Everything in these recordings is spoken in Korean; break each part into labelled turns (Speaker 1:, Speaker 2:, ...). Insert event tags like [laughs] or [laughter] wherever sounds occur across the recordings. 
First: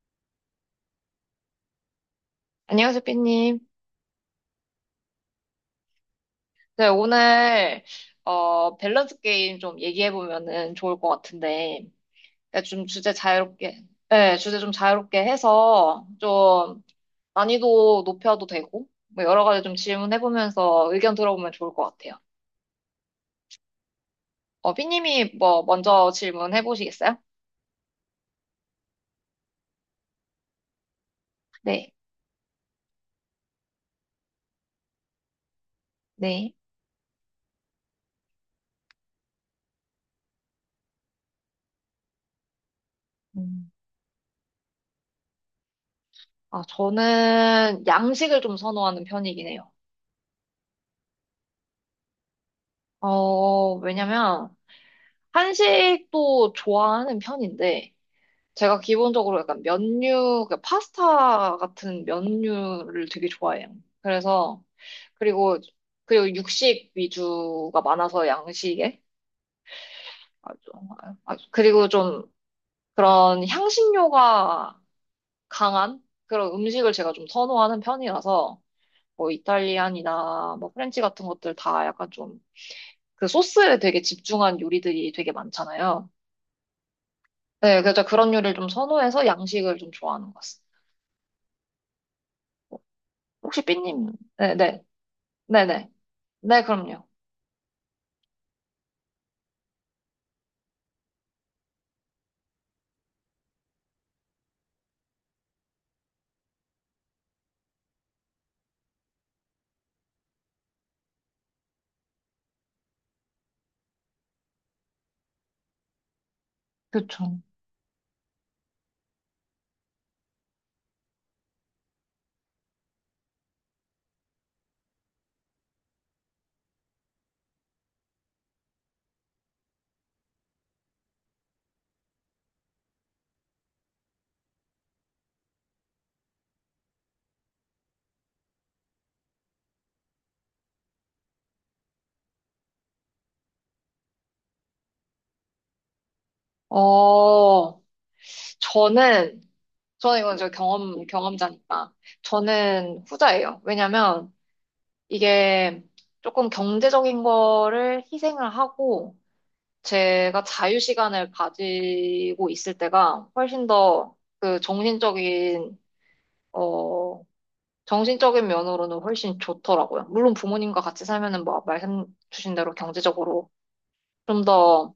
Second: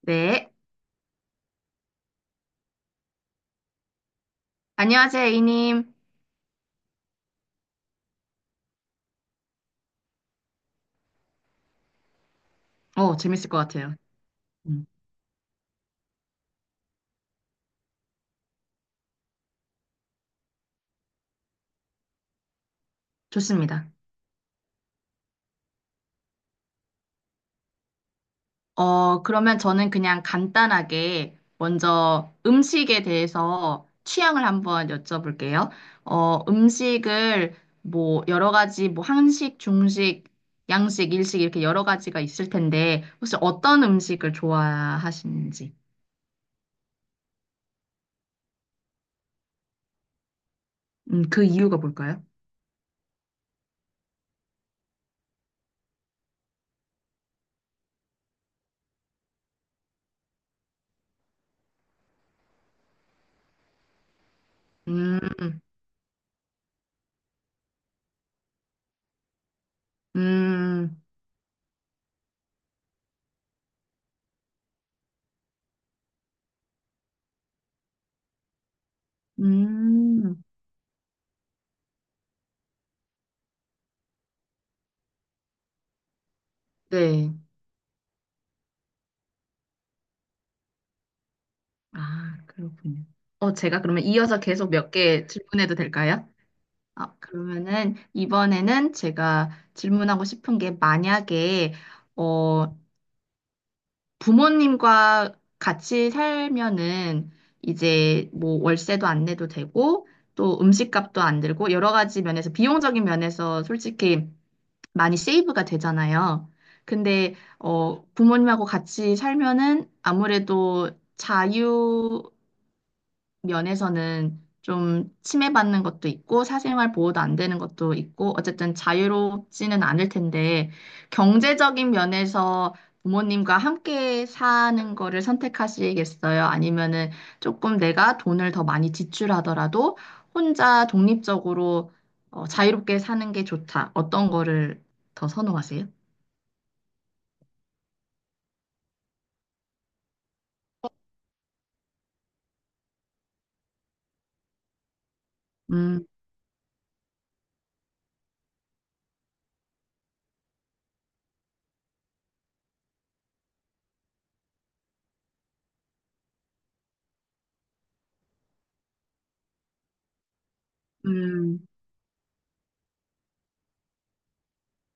Speaker 1: 네.
Speaker 2: 안녕하세요, 삐님.
Speaker 1: 안녕하세요, A님.
Speaker 2: 네, 오늘, 밸런스 게임 좀 얘기해보면은 좋을 것 같은데, 네, 좀 주제
Speaker 1: 재밌을 것
Speaker 2: 자유롭게,
Speaker 1: 같아요.
Speaker 2: 네, 주제 좀
Speaker 1: 음,
Speaker 2: 자유롭게 해서, 좀 난이도 높여도 되고, 뭐 여러 가지 좀 질문해보면서 의견 들어보면 좋을 것 같아요.
Speaker 1: 좋습니다.
Speaker 2: 삐님이 뭐, 먼저 질문해보시겠어요?
Speaker 1: 그러면 저는 그냥 간단하게
Speaker 2: 네,
Speaker 1: 먼저 음식에 대해서 취향을 한번 여쭤볼게요.
Speaker 2: 네.
Speaker 1: 음식을 뭐 여러 가지 뭐 한식, 중식, 양식, 일식 이렇게 여러 가지가 있을 텐데 혹시
Speaker 2: 음,
Speaker 1: 어떤 음식을 좋아하시는지.
Speaker 2: 아, 저는 양식을 좀 선호하는 편이긴 해요.
Speaker 1: 그 이유가 뭘까요?
Speaker 2: 왜냐면, 한식도 좋아하는 편인데, 제가 기본적으로 약간 면류, 그 파스타 같은 면류를 되게 좋아해요. 그래서, 그리고,
Speaker 1: 음,
Speaker 2: 그리고 육식 위주가 많아서 양식에. 아주,
Speaker 1: 음,
Speaker 2: 그리고 좀 그런 향신료가 강한 그런 음식을 제가 좀 선호하는 편이라서, 뭐
Speaker 1: 음,
Speaker 2: 이탈리안이나 뭐 프렌치 같은 것들 다 약간 좀 그 소스에 되게 집중한 요리들이 되게 많잖아요.
Speaker 1: 네.
Speaker 2: 네, 그래서 그런 요리를 좀 선호해서 양식을 좀 좋아하는 것 같습니다.
Speaker 1: 아, 그렇군요.
Speaker 2: 혹시
Speaker 1: 제가 그러면
Speaker 2: 삐님,
Speaker 1: 이어서
Speaker 2: 네,
Speaker 1: 계속
Speaker 2: 네.
Speaker 1: 몇 개 질문해도
Speaker 2: 네네.
Speaker 1: 될까요?
Speaker 2: 네, 그럼요.
Speaker 1: 아, 그러면은 이번에는 제가 질문하고 싶은 게 만약에 어, 부모님과 같이 살면은 이제 뭐 월세도 안 내도 되고 또 음식값도 안 들고 여러 가지 면에서 비용적인 면에서 솔직히 많이 세이브가 되잖아요. 근데
Speaker 2: 그쵸.
Speaker 1: 부모님하고 같이 살면은 아무래도 자유 면에서는 좀 침해받는 것도 있고 사생활 보호도 안 되는 것도 있고 어쨌든 자유롭지는 않을 텐데 경제적인 면에서 부모님과 함께 사는 거를 선택하시겠어요? 아니면은 조금 내가 돈을 더 많이 지출하더라도 혼자 독립적으로 자유롭게 사는 게 좋다. 어떤 거를 더 선호하세요?
Speaker 2: 어, 저는, 저는 이건 경험자니까. 저는 후자예요. 왜냐면 이게
Speaker 1: 음,
Speaker 2: 조금 경제적인 거를 희생을 하고 제가 자유 시간을 가지고 있을 때가 훨씬 더 그 정신적인, 어, 정신적인 면으로는 훨씬 좋더라고요. 물론 부모님과 같이 살면은 뭐
Speaker 1: 음,
Speaker 2: 말씀 주신 대로 경제적으로 좀더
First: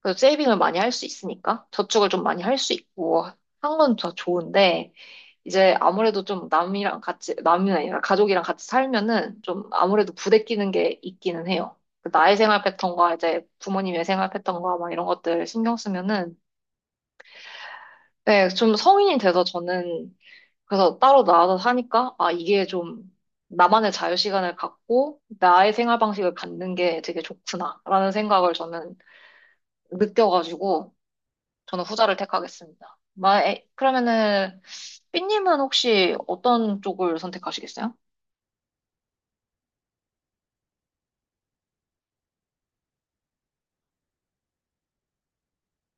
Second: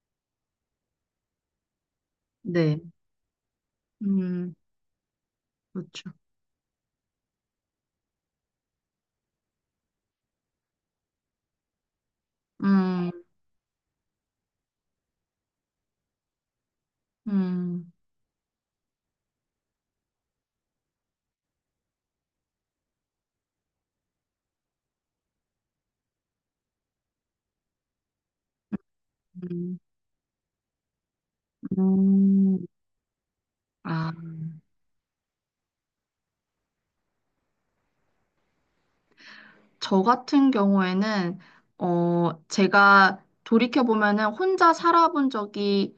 Speaker 2: 그래서 세이빙을 많이 할 수 있으니까 저축을 좀 많이 할 수
Speaker 1: 네.
Speaker 2: 있고 한 건 더
Speaker 1: 음,
Speaker 2: 좋은데 이제
Speaker 1: 그렇죠.
Speaker 2: 아무래도 좀 남이 아니라 가족이랑 같이 살면은 좀 아무래도 부대끼는 게 있기는 해요. 그 나의 생활
Speaker 1: 음,
Speaker 2: 패턴과 이제 부모님의 생활 패턴과 막 이런 것들 신경 쓰면은
Speaker 1: 음,
Speaker 2: 네, 좀 성인이 돼서 저는 그래서 따로 나와서 사니까 아 이게 좀 나만의 자유 시간을 갖고 나의 생활 방식을 갖는 게 되게 좋구나라는 생각을 저는
Speaker 1: 음,
Speaker 2: 느껴가지고 저는 후자를
Speaker 1: 음.
Speaker 2: 택하겠습니다. 마, 에,
Speaker 1: 아,
Speaker 2: 그러면은 삐님은 혹시 어떤 쪽을 선택하시겠어요?
Speaker 1: 저 같은 경우에는, 제가 돌이켜보면은 혼자 살아본 적이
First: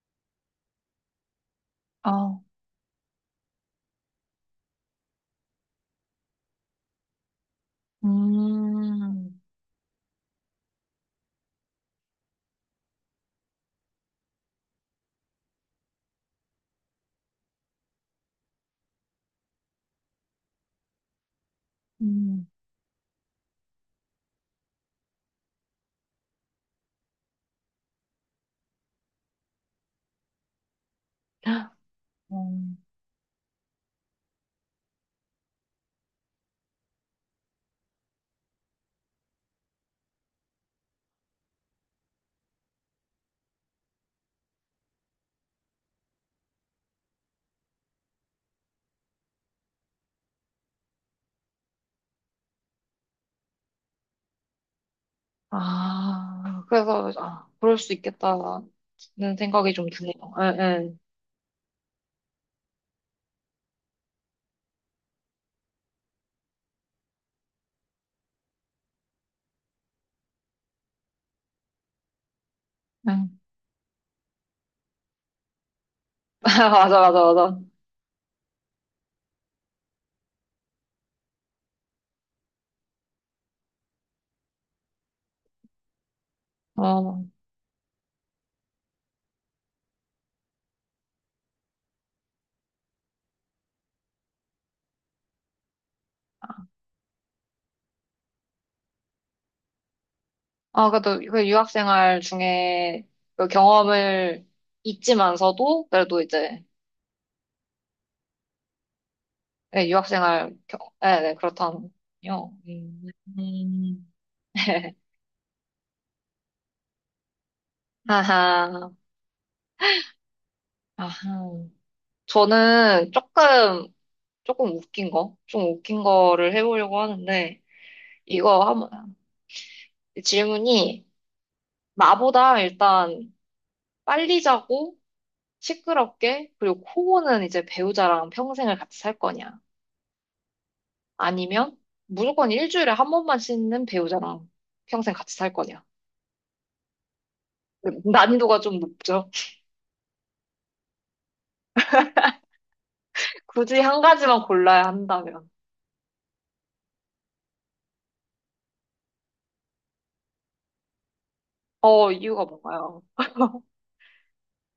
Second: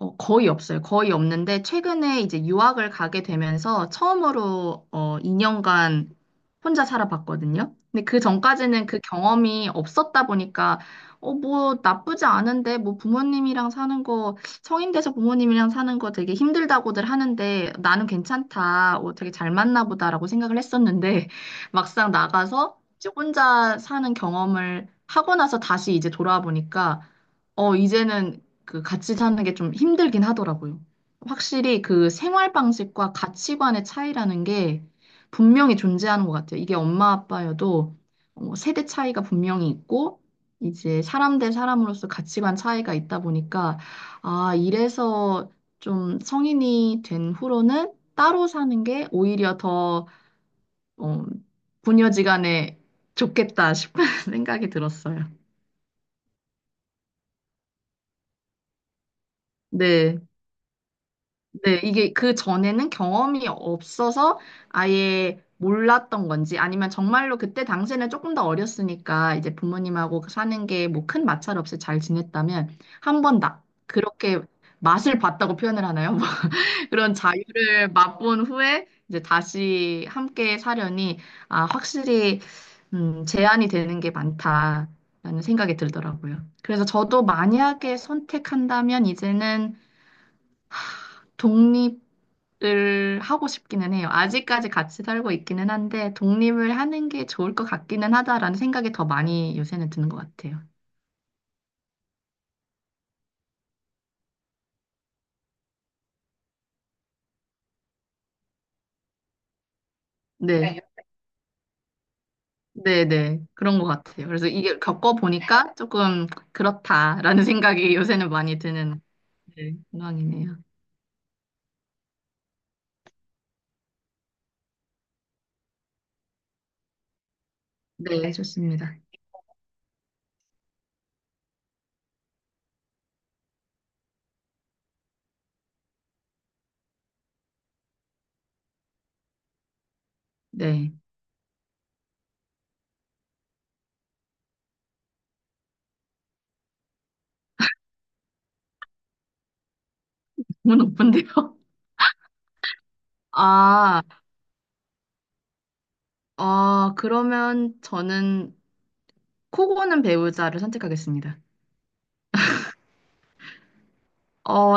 Speaker 1: 거의 없어요. 거의 없는데, 최근에 이제
Speaker 2: 아,
Speaker 1: 유학을 가게 되면서 처음으로 2년간 혼자 살아봤거든요. 근데 그 전까지는 그
Speaker 2: 음,
Speaker 1: 경험이 없었다 보니까, 뭐 나쁘지 않은데, 뭐 부모님이랑 사는 거, 성인 돼서 부모님이랑 사는 거 되게 힘들다고들 하는데, 나는 괜찮다. 되게 잘 맞나 보다라고 생각을 했었는데, [laughs] 막상
Speaker 2: 음,
Speaker 1: 나가서 이제 혼자 사는 경험을 하고 나서 다시 이제 돌아와 보니까, 이제는 그 같이 사는 게 좀 힘들긴 하더라고요. 확실히 그 생활
Speaker 2: 음.
Speaker 1: 방식과 가치관의 차이라는 게 분명히 존재하는 것 같아요. 이게 엄마 아빠여도 세대 차이가 분명히 있고, 이제 사람 대 사람으로서 가치관 차이가 있다 보니까, 아, 이래서 좀 성인이 된 후로는 따로 사는 게 오히려 더 어, 부녀지간에 좋겠다 싶은 [laughs] 생각이 들었어요.
Speaker 2: 아, 그래서 아, 그럴 수 있겠다는 생각이 좀 드네요.
Speaker 1: 네,
Speaker 2: 예, 예.
Speaker 1: 네, 이게 그 전에는 경험이 없어서 아예 몰랐던 건지 아니면 정말로 그때 당시에는 조금 더 어렸으니까 이제 부모님하고 사는 게 뭐 큰 마찰 없이 잘 지냈다면 한
Speaker 2: 예.
Speaker 1: 번 그렇게 맛을 봤다고 표현을 하나요?
Speaker 2: [laughs] 맞아,
Speaker 1: 그런
Speaker 2: 맞아, 맞아.
Speaker 1: 자유를 맛본 후에 이제 다시 함께 사려니 아, 확실히 제한이 되는 게 많다라는 생각이 들더라고요. 그래서 저도
Speaker 2: 어,
Speaker 1: 만약에 선택한다면 이제는 독립을 하고 싶기는 해요. 아직까지 같이 살고 있기는 한데 독립을 하는 게 좋을 것 같기는 하다라는 생각이 더 많이 요새는 드는 것 같아요.
Speaker 2: 아, 그래도 그 유학 생활 중에 그 경험을 잊지만서도 그래도 이제 예,
Speaker 1: 네.
Speaker 2: 예, 네, 그렇다면요.
Speaker 1: 네,
Speaker 2: 음.
Speaker 1: 네. 그런 것
Speaker 2: 음.
Speaker 1: 같아요. 그래서 이게
Speaker 2: [laughs]
Speaker 1: 겪어보니까 조금 그렇다라는 생각이 요새는 많이
Speaker 2: 아하,
Speaker 1: 드는 네, 공항이네요.
Speaker 2: 아하. 저는 조금, 조금 웃긴 거, 좀 웃긴 거를 해보려고 하는데,
Speaker 1: 네, 네.
Speaker 2: 이거
Speaker 1: 좋습니다.
Speaker 2: 한번, 질문이, 나보다 일단 빨리 자고, 시끄럽게, 그리고 코고는 이제 배우자랑 평생을 같이 살 거냐?
Speaker 1: 네.
Speaker 2: 아니면, 무조건 일주일에 한 번만 씻는 배우자랑 평생 같이 살 거냐? 난이도가 좀 높죠.
Speaker 1: 너무 높은데요? [laughs]
Speaker 2: [laughs] 굳이 한
Speaker 1: 아,
Speaker 2: 가지만 골라야 한다면.
Speaker 1: 그러면 저는 코고는 배우자를 선택하겠습니다.
Speaker 2: 이유가 뭔가요?
Speaker 1: 어,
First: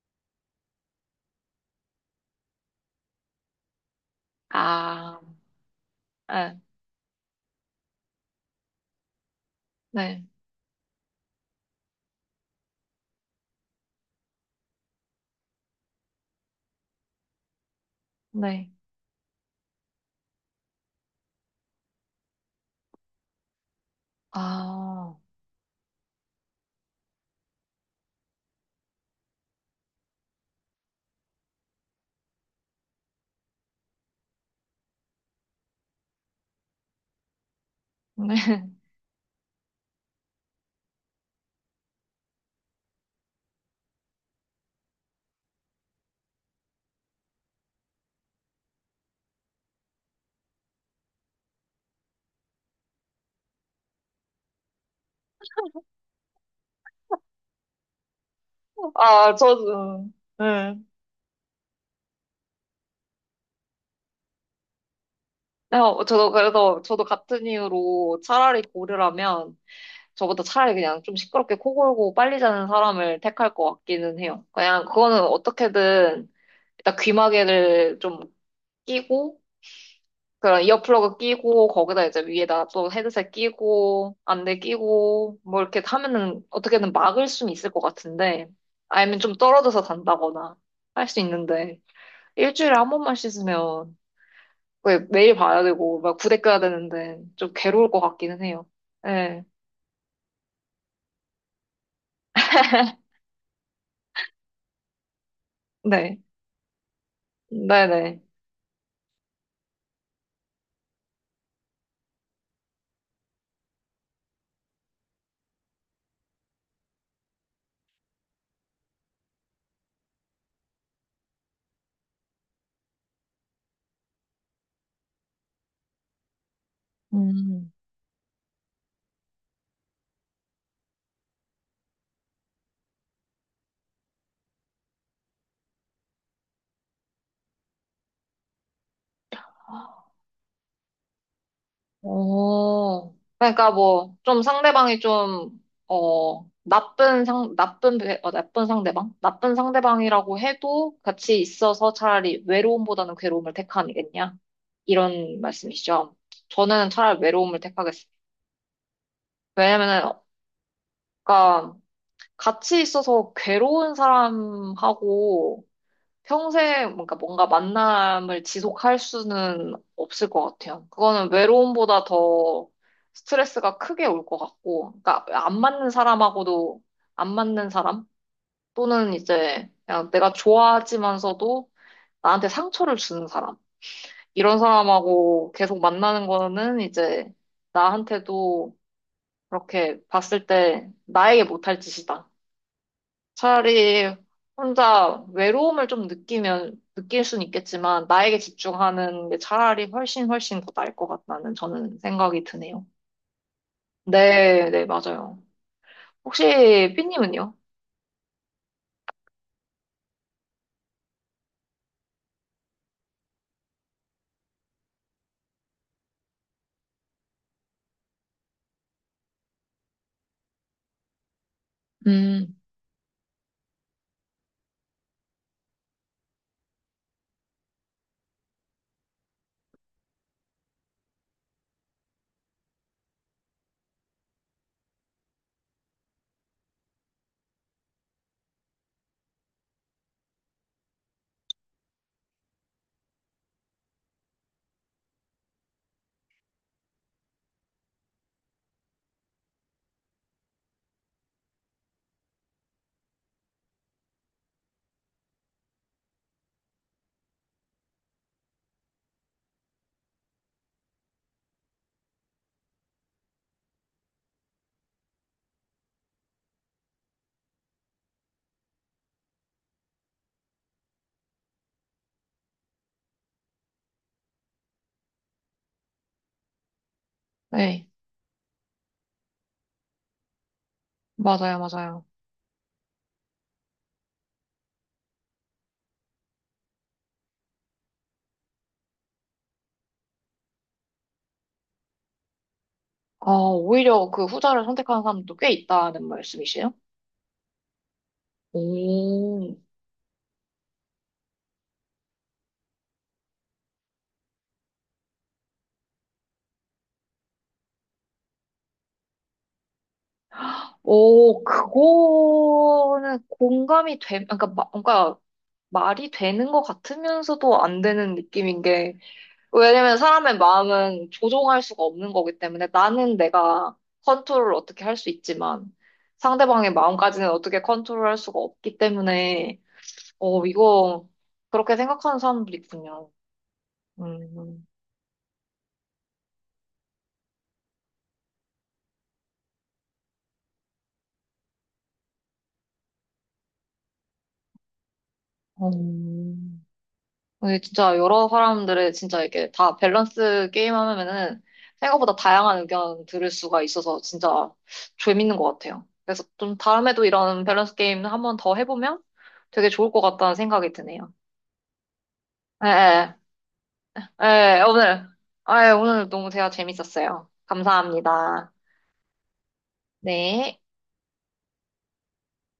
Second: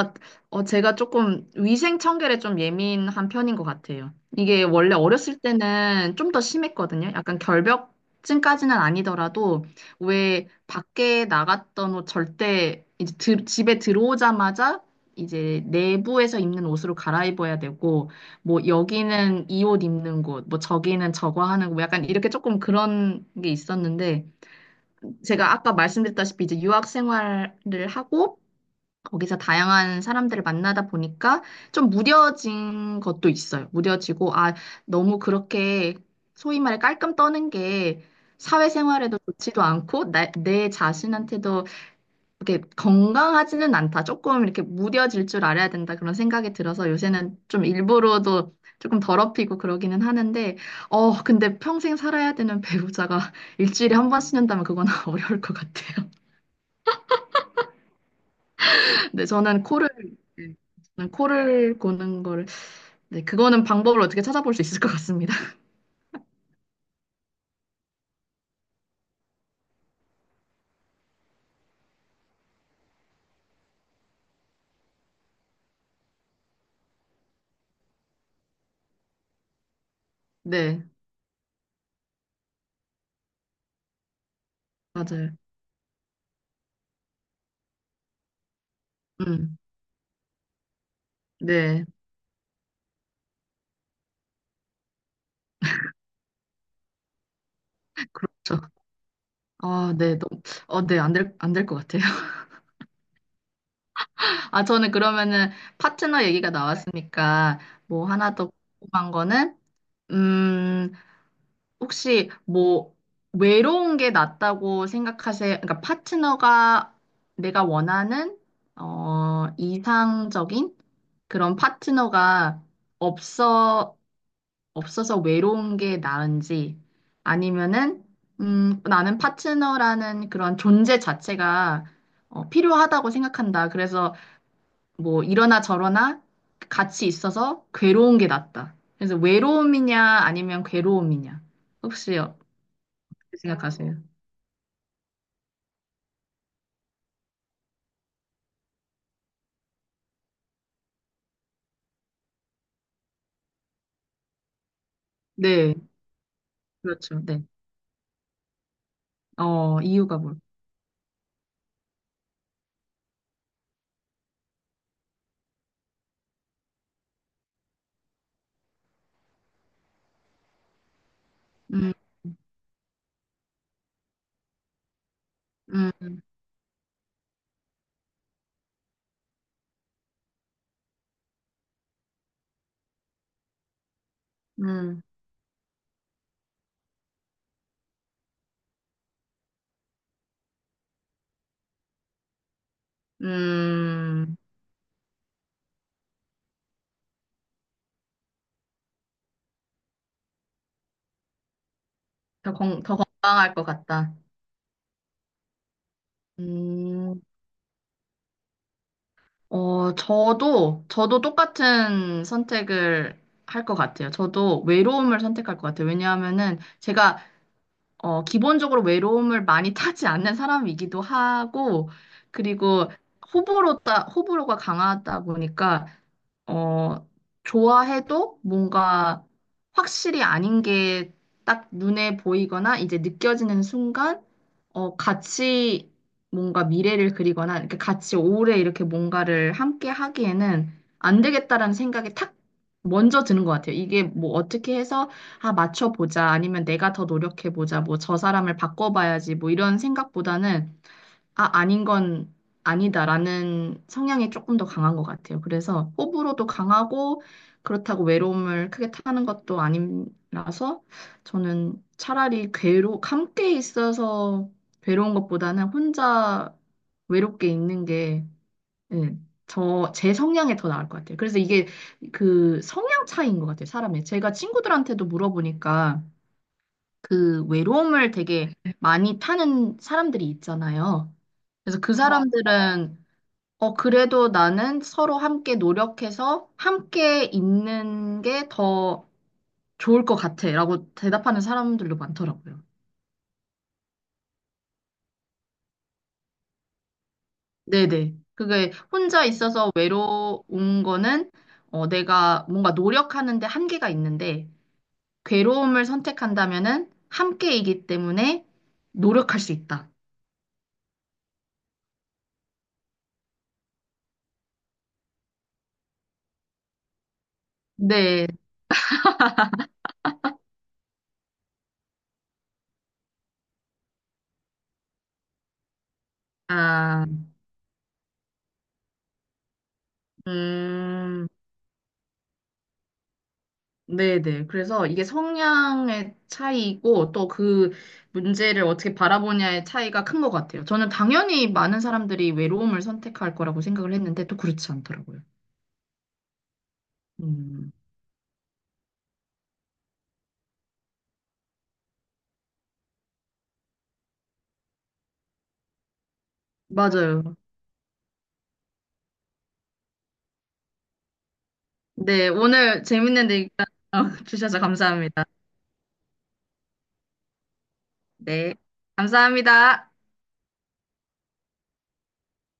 Speaker 1: 제가 조금 위생 청결에 좀 예민한 편인 것 같아요. 이게 원래
Speaker 2: 아,
Speaker 1: 어렸을 때는 좀 더
Speaker 2: 네,
Speaker 1: 심했거든요. 약간 결벽증까지는 아니더라도
Speaker 2: 네,
Speaker 1: 왜 밖에 나갔던 옷 절대 이제 드- 집에 들어오자마자 이제 내부에서 입는 옷으로 갈아입어야 되고 뭐
Speaker 2: 네.
Speaker 1: 여기는 이 옷 입는 곳, 뭐 저기는 저거 하는 곳, 약간 이렇게 조금 그런 게 있었는데
Speaker 2: 아,
Speaker 1: 제가 아까 말씀드렸다시피 이제 유학 생활을 하고 거기서 다양한 사람들을 만나다 보니까 좀 무뎌진 것도 있어요. 무뎌지고, 아, 너무 그렇게 소위 말해 깔끔 떠는 게
Speaker 2: 네. [laughs]
Speaker 1: 사회생활에도 좋지도 않고, 나, 내 자신한테도 이렇게 건강하지는 않다. 조금 이렇게 무뎌질 줄 알아야 된다. 그런 생각이 들어서 요새는 좀 일부러도 조금 더럽히고 그러기는 하는데, 근데 평생 살아야 되는 배우자가 [laughs] 일주일에 한 번씩 는다면 그건 [laughs] 어려울 것 같아요. 근데
Speaker 2: 아,
Speaker 1: 저는 코를
Speaker 2: 저도,
Speaker 1: 네,
Speaker 2: 네.
Speaker 1: 저는 코를 고는 거를 네, 그거는 방법을 어떻게 찾아볼 수 있을 것 같습니다. [laughs]
Speaker 2: 네, 저도 그래서, 저도 같은 이유로 차라리 고르라면, 저보다 차라리 그냥 좀 시끄럽게 코 골고 빨리 자는 사람을 택할 것 같기는 해요. 그냥 그거는 어떻게든, 일단 귀마개를 좀 끼고, 그런
Speaker 1: 네,
Speaker 2: 이어플러그 끼고, 거기다 이제 위에다 또 헤드셋 끼고, 안대
Speaker 1: 맞아요.
Speaker 2: 끼고, 뭐 이렇게 하면은 어떻게든 막을 수는 있을 것 같은데, 아니면 좀
Speaker 1: 음,
Speaker 2: 떨어져서 잔다거나 할 수 있는데,
Speaker 1: 네.
Speaker 2: 일주일에 한 번만 씻으면 왜 매일 봐야 되고 막 부대 껴야 되는데 좀 괴로울 것 같기는
Speaker 1: 저,
Speaker 2: 해요. 네,
Speaker 1: 아, 네, 너무, 네, 안 될 것 같아요. [laughs] 아, 저는 그러면은
Speaker 2: 네,
Speaker 1: 파트너 얘기가 나왔으니까 뭐
Speaker 2: 네네.
Speaker 1: 하나 더 궁금한 거는, 음, 혹시 뭐 외로운 게 낫다고 생각하세요? 그러니까 파트너가 내가 원하는, 이상적인 그런 파트너가 없어, 없어서 외로운 게 나은지,
Speaker 2: 음.
Speaker 1: 아니면은, 나는 파트너라는 그런 존재 자체가 필요하다고 생각한다. 그래서 뭐 이러나 저러나 같이 있어서 괴로운 게 낫다. 그래서 외로움이냐, 아니면 괴로움이냐. 혹시 어떻게
Speaker 2: 오, 그러니까
Speaker 1: 생각하세요?
Speaker 2: 뭐, 좀 상대방이 좀, 어, 나쁜 상, 나쁜, 배- 어, 나쁜 상대방? 나쁜 상대방이라고 해도 같이 있어서 차라리 외로움보다는 괴로움을 택하겠냐? 이런
Speaker 1: 네,
Speaker 2: 말씀이시죠. 저는
Speaker 1: 그렇죠.
Speaker 2: 차라리
Speaker 1: 네.
Speaker 2: 외로움을 택하겠습니다. 왜냐면은, 그
Speaker 1: 이유가
Speaker 2: 니
Speaker 1: 뭘?
Speaker 2: 까 같이 있어서 괴로운 사람하고 평생 뭔가 만남을 지속할 수는 없을 것 같아요. 그거는
Speaker 1: 음,
Speaker 2: 외로움보다 더 스트레스가 크게 올 것 같고, 그러니까
Speaker 1: 음,
Speaker 2: 안 맞는 사람 또는 이제 그냥 내가 좋아하지만서도 나한테 상처를 주는 사람 이런
Speaker 1: 음,
Speaker 2: 사람하고 계속 만나는 거는 이제 나한테도 그렇게 봤을 때 나에게 못할 짓이다. 차라리
Speaker 1: 음,
Speaker 2: 혼자 외로움을 좀 느끼면, 느낄 순 있겠지만, 나에게 집중하는 게 차라리 훨씬 더 나을 것 같다는 저는 생각이 드네요.
Speaker 1: 더 건강할 것 같다.
Speaker 2: 네, 네, 맞아요. 혹시
Speaker 1: 음.
Speaker 2: 삐님은요?
Speaker 1: 저도 똑같은 선택을 할 것 같아요. 저도 외로움을 선택할 것 같아요. 왜냐하면은 제가, 기본적으로 외로움을 많이 [laughs] 타지 않는 사람이기도 하고,
Speaker 2: 음,
Speaker 1: 그리고 호불호다, 호불호가 강하다 보니까 어, 좋아해도 뭔가 확실히 아닌 게 딱 눈에 보이거나 이제 느껴지는 순간, 같이 뭔가 미래를 그리거나, 이렇게 같이 오래 이렇게 뭔가를 함께 하기에는 안 되겠다라는 생각이 탁 먼저 드는 것 같아요. 이게 뭐 어떻게 해서, 아, 맞춰보자, 아니면 내가 더 노력해보자, 뭐 저 사람을 바꿔봐야지, 뭐 이런 생각보다는 아, 아닌 건 아니다라는 성향이 조금 더 강한 것 같아요. 그래서 호불호도 강하고 그렇다고 외로움을 크게 타는 것도 아니라서 저는 차라리 함께 있어서 괴로운 것보다는 혼자 외롭게 있는 게, 예, 제 성향에 더 나을 것 같아요. 그래서 이게 그 성향 차이인 것 같아요, 사람의. 제가 친구들한테도 물어보니까 그
Speaker 2: 네,
Speaker 1: 외로움을 되게 많이 타는 사람들이 있잖아요.
Speaker 2: 맞아요,
Speaker 1: 그래서 그
Speaker 2: 맞아요.
Speaker 1: 사람들은 그래도 나는 서로 함께 노력해서 함께 있는 게 더 좋을 것 같아. 라고 대답하는 사람들도 많더라고요.
Speaker 2: 아, 오히려 그 후자를 선택하는 사람도 꽤 있다는 말씀이시에요?
Speaker 1: 네네. 그게 혼자
Speaker 2: 오,
Speaker 1: 있어서 외로운 거는 내가 뭔가 노력하는데 한계가 있는데 괴로움을 선택한다면은 함께이기 때문에 노력할 수 있다.
Speaker 2: 오, 그거는 공감이 되, 그러니까, 마- 그러니까 말이 되는 것 같으면서도 안 되는
Speaker 1: 네.
Speaker 2: 느낌인 게, 왜냐면 사람의 마음은 조종할 수가 없는 거기 때문에 나는 내가 컨트롤을 어떻게 할 수 있지만 상대방의
Speaker 1: 아,
Speaker 2: 마음까지는 어떻게 컨트롤할 수가 없기 때문에 어 이거
Speaker 1: 음.
Speaker 2: 그렇게 생각하는 사람들이 있군요.
Speaker 1: 네네.
Speaker 2: 음.
Speaker 1: 그래서 이게 성향의 차이고 또 그 문제를 어떻게 바라보냐의 차이가 큰 것 같아요. 저는 당연히 많은 사람들이 외로움을 선택할 거라고 생각을 했는데 또 그렇지 않더라고요.
Speaker 2: 음, 근데
Speaker 1: 음,
Speaker 2: 진짜 여러 사람들의 진짜 이게 다 밸런스 게임 하면은 생각보다 다양한 의견 들을 수가 있어서 진짜 재밌는 것 같아요. 그래서 좀 다음에도
Speaker 1: 맞아요.
Speaker 2: 이런 밸런스 게임 한번 더 해보면 되게 좋을 것 같다는 생각이 드네요.
Speaker 1: 네, 오늘
Speaker 2: 예,
Speaker 1: 재밌는 얘기 [laughs]
Speaker 2: 예,
Speaker 1: 주셔서
Speaker 2: 예, 오늘,
Speaker 1: 감사합니다.
Speaker 2: 아, 예, 오늘 너무 대화 재밌었어요. 감사합니다.
Speaker 1: 네, 감사합니다.
Speaker 2: 네.